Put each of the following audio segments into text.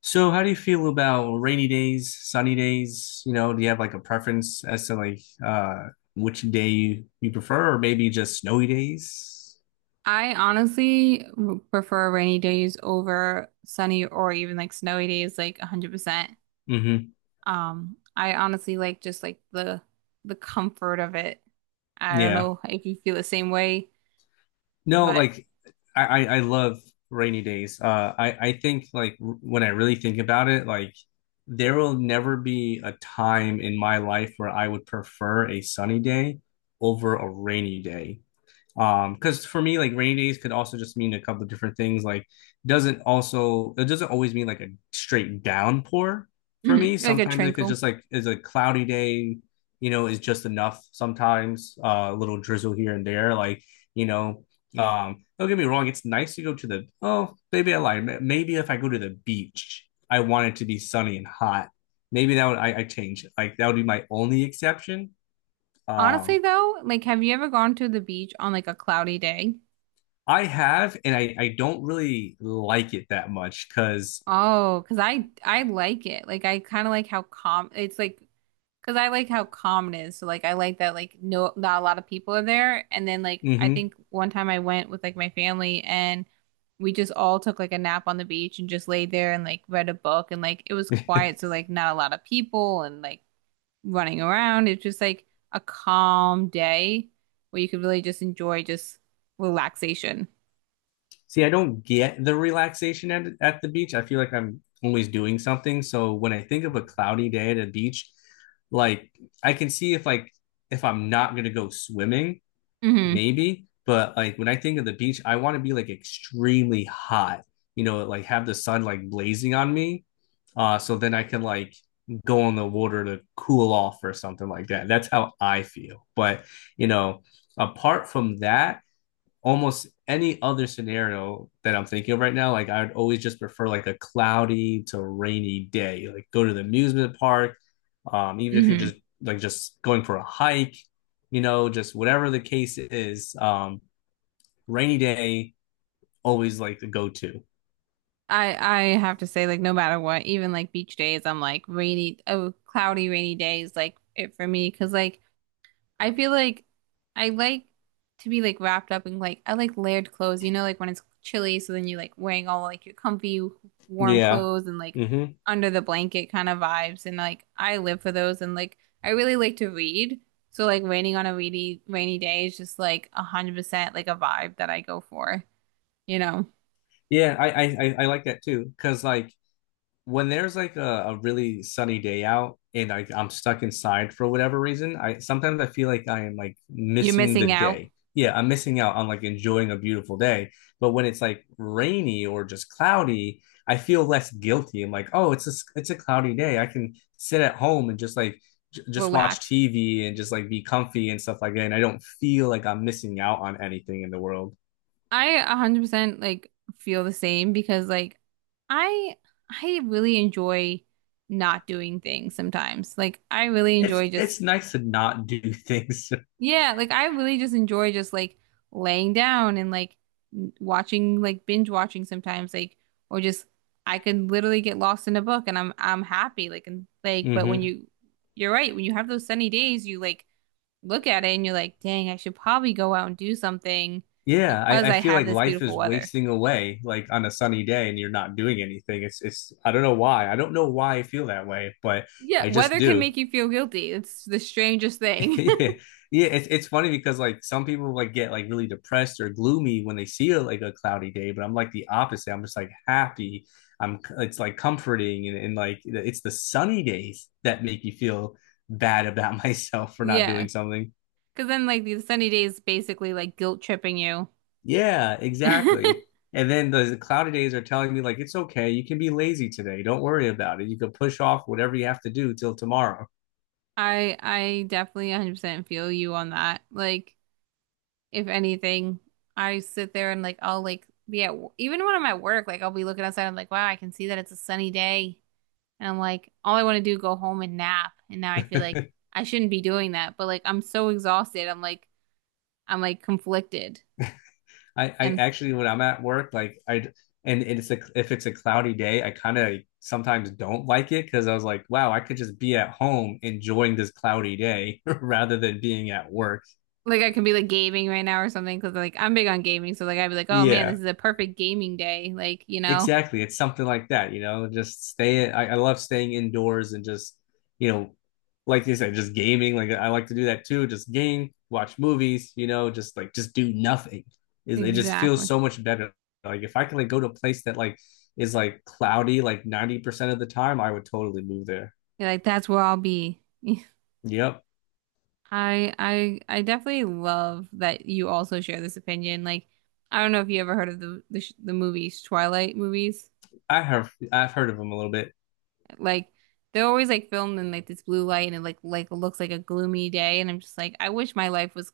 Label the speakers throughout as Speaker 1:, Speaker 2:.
Speaker 1: So, how do you feel about rainy days, sunny days? You know, do you have like a preference as to like which day you prefer, or maybe just snowy days?
Speaker 2: I honestly prefer rainy days over sunny or even like snowy days, like 100%.
Speaker 1: Mm-hmm.
Speaker 2: I honestly like just like the comfort of it. I don't
Speaker 1: Yeah.
Speaker 2: know if you feel the same way,
Speaker 1: No,
Speaker 2: but
Speaker 1: like I love rainy days. I think like when I really think about it, like there will never be a time in my life where I would prefer a sunny day over a rainy day. Because for me, like, rainy days could also just mean a couple of different things, like doesn't also it doesn't always mean like a straight downpour. For me
Speaker 2: mhm, like a
Speaker 1: sometimes it could
Speaker 2: tranquil.
Speaker 1: just like is a cloudy day, is just enough sometimes, a little drizzle here and there like you know Yeah. Don't get me wrong, it's nice to go to the, oh maybe I lied. Maybe if I go to the beach, I want it to be sunny and hot. Maybe that would I change it, like that would be my only exception. um
Speaker 2: Honestly though, like have you ever gone to the beach on like a cloudy day?
Speaker 1: I have, and I don't really like it that much because.
Speaker 2: Oh, because I like it. Like I kind of like how calm it's like because I like how calm it is. So like I like that like no not a lot of people are there. And then like I
Speaker 1: Mm-hmm.
Speaker 2: think one time I went with like my family and we just all took like a nap on the beach and just laid there and like read a book and like it was quiet. So like not a lot of people and like running around. It's just like a calm day where you could really just enjoy just relaxation.
Speaker 1: See, I don't get the relaxation at the beach. I feel like I'm always doing something. So when I think of a cloudy day at a beach, like, I can see if, like, if I'm not gonna go swimming,
Speaker 2: Mm-hmm.
Speaker 1: maybe. But like when I think of the beach, I want to be like extremely hot, you know, like have the sun like blazing on me, so then I can like go in the water to cool off or something like that. That's how I feel. But you know, apart from that, almost any other scenario that I'm thinking of right now, like I would always just prefer like a cloudy to rainy day. Like go to the amusement park, even if you're
Speaker 2: Mm-hmm.
Speaker 1: just like just going for a hike, just whatever the case is. Rainy day always like the go to.
Speaker 2: I I have to say, like, no matter what, even like beach days, I'm like rainy, oh, cloudy, rainy days, like it for me, because like I feel like I like to be like wrapped up in like I like layered clothes, you know, like when it's chilly, so then you're like wearing all like your comfy, warm
Speaker 1: Yeah.
Speaker 2: clothes and like
Speaker 1: Hmm.
Speaker 2: under the blanket kind of vibes, and like I live for those, and like I really like to read, so like raining on a rainy day is just like 100% like a vibe that I go for, you know,
Speaker 1: Yeah, I like that too because like when there's like a really sunny day out, and I'm stuck inside for whatever reason, I sometimes I feel like I am like
Speaker 2: you're
Speaker 1: missing the
Speaker 2: missing out,
Speaker 1: day. Yeah, I'm missing out on like enjoying a beautiful day. But when it's like rainy or just cloudy, I feel less guilty. I'm like, oh, it's a it's a cloudy day. I can sit at home and just like j just watch
Speaker 2: relax.
Speaker 1: TV and just like be comfy and stuff like that. And I don't feel like I'm missing out on anything in the world.
Speaker 2: I 100% like feel the same because like I I really enjoy not doing things sometimes. Like I really
Speaker 1: It's
Speaker 2: enjoy just
Speaker 1: it's nice to not do things.
Speaker 2: yeah, like I really just enjoy just like laying down and like watching like binge watching sometimes like or just I can literally get lost in a book and I'm happy like and like but when
Speaker 1: hmm.
Speaker 2: you you're right, when you have those sunny days, you like look at it and you're like, "Dang, I should probably go out and do something
Speaker 1: Yeah,
Speaker 2: because
Speaker 1: I
Speaker 2: I
Speaker 1: feel
Speaker 2: have
Speaker 1: like
Speaker 2: this
Speaker 1: life
Speaker 2: beautiful
Speaker 1: is
Speaker 2: weather."
Speaker 1: wasting away like on a sunny day and you're not doing anything. It's I don't know why. I don't know why I feel that way, but
Speaker 2: Yeah,
Speaker 1: I just
Speaker 2: weather can
Speaker 1: do.
Speaker 2: make you feel guilty. It's the strangest thing.
Speaker 1: Yeah. Yeah, it's funny because like some people like get like really depressed or gloomy when they see like a cloudy day, but I'm like the opposite. I'm just like happy. I'm It's like comforting, and like it's the sunny days that make you feel bad about myself for not
Speaker 2: Yeah,
Speaker 1: doing something.
Speaker 2: because then like the sunny days basically like guilt tripping you.
Speaker 1: Yeah,
Speaker 2: I
Speaker 1: exactly. And then the cloudy days are telling me, like, it's okay. You can be lazy today. Don't worry about it. You can push off whatever you have to do till tomorrow.
Speaker 2: I definitely 100% feel you on that. Like if anything, I sit there and like I'll like be at even when I'm at work, like I'll be looking outside. I'm like, wow, I can see that it's a sunny day, and I'm like, all I want to do is go home and nap. And now I feel like I shouldn't be doing that, but like I'm so exhausted. I'm like conflicted,
Speaker 1: I
Speaker 2: and
Speaker 1: actually, when I'm at work, like, and if it's a cloudy day, I kind of sometimes don't like it because I was like, wow, I could just be at home enjoying this cloudy day rather than being at work.
Speaker 2: like I could be like gaming right now or something because like I'm big on gaming, so like I'd be like, oh man, this
Speaker 1: Yeah,
Speaker 2: is a perfect gaming day. Like, you know,
Speaker 1: exactly. It's something like that, just stay. I love staying indoors and just, you know, like you said, just gaming. Like I like to do that too. Just game, watch movies, just like just do nothing. It just feels
Speaker 2: exactly.
Speaker 1: so much better. Like if I can like go to a place that like is like cloudy like 90% of the time, I would totally move there.
Speaker 2: You're like that's where I'll be.
Speaker 1: Yep.
Speaker 2: I definitely love that you also share this opinion. Like, I don't know if you ever heard of the the movies, Twilight movies.
Speaker 1: I've heard of them a little bit.
Speaker 2: Like, they're always like filmed in like this blue light and it like looks like a gloomy day, and I'm just like, I wish my life was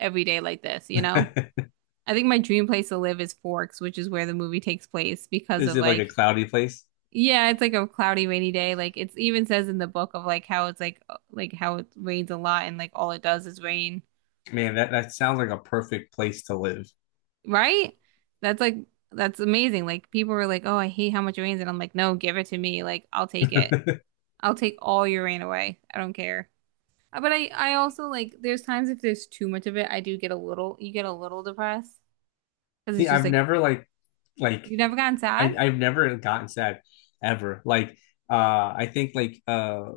Speaker 2: every day like this, you know? I think my dream place to live is Forks, which is where the movie takes place because
Speaker 1: Is
Speaker 2: of
Speaker 1: it like a
Speaker 2: like
Speaker 1: cloudy place?
Speaker 2: yeah, it's like a cloudy, rainy day. Like it's even says in the book of like how it's like how it rains a lot and like all it does is rain,
Speaker 1: Man, that sounds like a perfect place to live.
Speaker 2: right? That's like that's amazing. Like people were like, "Oh, I hate how much it rains," and I'm like, "No, give it to me. Like I'll take it. I'll take all your rain away. I don't care." But I also like there's times if there's too much of it, I do get a little you get a little depressed because
Speaker 1: See,
Speaker 2: it's just
Speaker 1: I've
Speaker 2: like
Speaker 1: never like
Speaker 2: you've never gotten sad.
Speaker 1: I've never gotten sad ever. Like uh I think like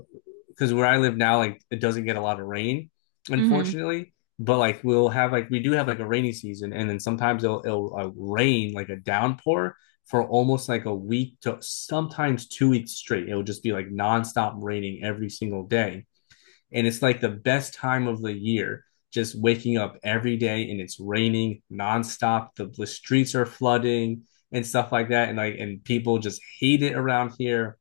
Speaker 1: because where I live now, like it doesn't get a lot of rain,
Speaker 2: Mm-hmm.
Speaker 1: unfortunately. But like we'll have, like, we do have like a rainy season, and then sometimes it'll rain like a downpour for almost like a week to sometimes 2 weeks straight. It'll just be like nonstop raining every single day. And it's like the best time of the year, just waking up every day and it's raining nonstop. The streets are flooding and stuff like that, and, like, and people just hate it around here.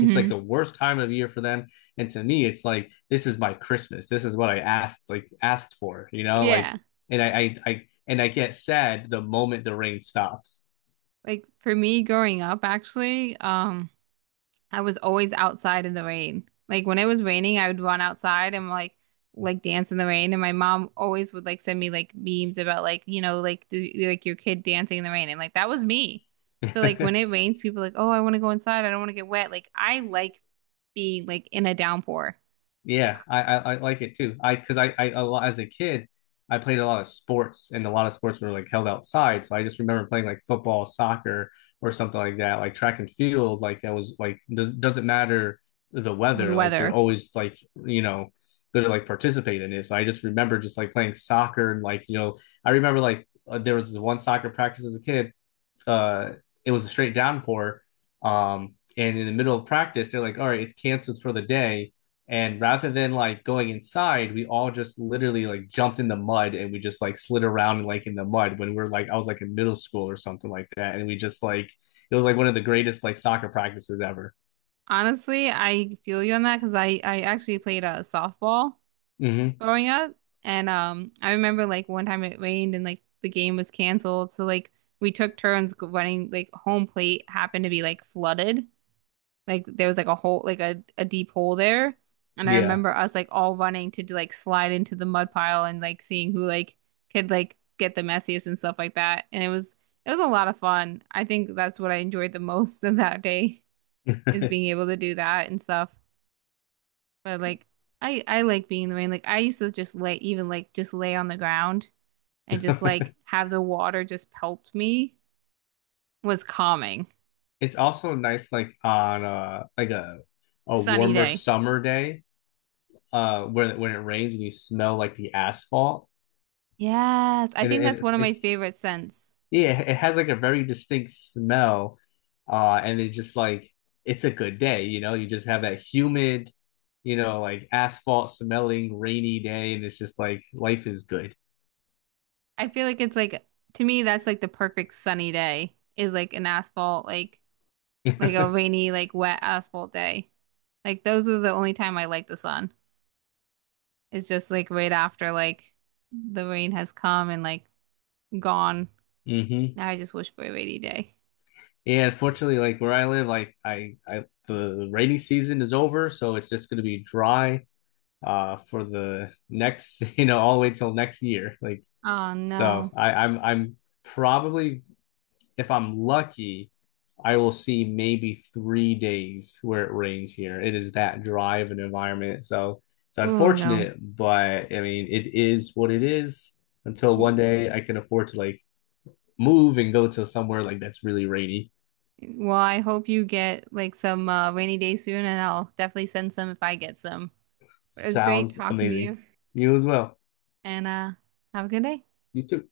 Speaker 1: It's like the worst time of year for them, and to me it's like, this is my Christmas. This is what I asked for.
Speaker 2: Yeah.
Speaker 1: and i i, I and I get sad the moment the rain stops.
Speaker 2: Like for me growing up, actually. I was always outside in the rain. Like when it was raining, I would run outside and like dance in the rain. And my mom always would like send me like memes about like you know like does, like your kid dancing in the rain. And like that was me. So like when it rains, people are like oh I want to go inside. I don't want to get wet. Like I like being like in a downpour
Speaker 1: Yeah, I like it too. I because I a lot as a kid, I played a lot of sports, and a lot of sports were like held outside. So I just remember playing like football, soccer, or something like that, like track and field. Like I was like, doesn't matter the
Speaker 2: with
Speaker 1: weather. Like you're
Speaker 2: weather.
Speaker 1: always like, you know good to like participate in it. So I just remember just like playing soccer and, like, I remember like, there was this one soccer practice as a kid, uh, it was a straight downpour. And in the middle of practice, they're like, all right, it's canceled for the day. And rather than like going inside, we all just literally like jumped in the mud, and we just like slid around and like in the mud, when we are like, I was like in middle school or something like that. And we just like, it was like one of the greatest like soccer practices ever.
Speaker 2: Honestly, I feel you on that because I actually played a softball
Speaker 1: Mm-hmm.
Speaker 2: growing up. And I remember like one time it rained and like the game was canceled. So like we took turns running like home plate happened to be like flooded. Like there was like a hole, like a deep hole there. And I
Speaker 1: Yeah.
Speaker 2: remember us like all running to do, like slide into the mud pile and like seeing who like could like get the messiest and stuff like that. And it was a lot of fun. I think that's what I enjoyed the most of that day is being able to do that and stuff. But like I like being in the rain. Like I used to just lay even like just lay on the ground and just like have the water just pelt me was calming.
Speaker 1: it's also nice like on like a
Speaker 2: Sunny
Speaker 1: warmer
Speaker 2: day.
Speaker 1: summer day, when it rains and you smell like the asphalt.
Speaker 2: Yes, I
Speaker 1: And
Speaker 2: think
Speaker 1: it,
Speaker 2: that's
Speaker 1: it
Speaker 2: one of my
Speaker 1: it's
Speaker 2: favorite scents.
Speaker 1: yeah, it has like a very distinct smell. And it's just like it's a good day, you know. You just have that humid, like asphalt smelling rainy day, and it's just like life is good.
Speaker 2: I feel like it's like to me that's like the perfect sunny day is like an asphalt like a rainy like wet asphalt day. Like those are the only time I like the sun. It's just like right after like the rain has come and like gone.
Speaker 1: Mm-hmm.
Speaker 2: Now I just wish for a rainy day.
Speaker 1: Yeah, unfortunately, like where I live, like I the rainy season is over, so it's just going to be dry for the next, all the way till next year. Like,
Speaker 2: Oh
Speaker 1: so
Speaker 2: no.
Speaker 1: I'm probably, if I'm lucky, I will see maybe 3 days where it rains here. It is that dry of an environment. So it's
Speaker 2: Oh no.
Speaker 1: unfortunate, but I mean, it is what it is until one
Speaker 2: W-
Speaker 1: day I can afford to like move and go to somewhere like that's really rainy.
Speaker 2: Well, I hope you get like some rainy day soon, and I'll definitely send some if I get some. But it was great
Speaker 1: Sounds
Speaker 2: talking to
Speaker 1: amazing.
Speaker 2: you,
Speaker 1: You as well.
Speaker 2: and have a good day.
Speaker 1: You too.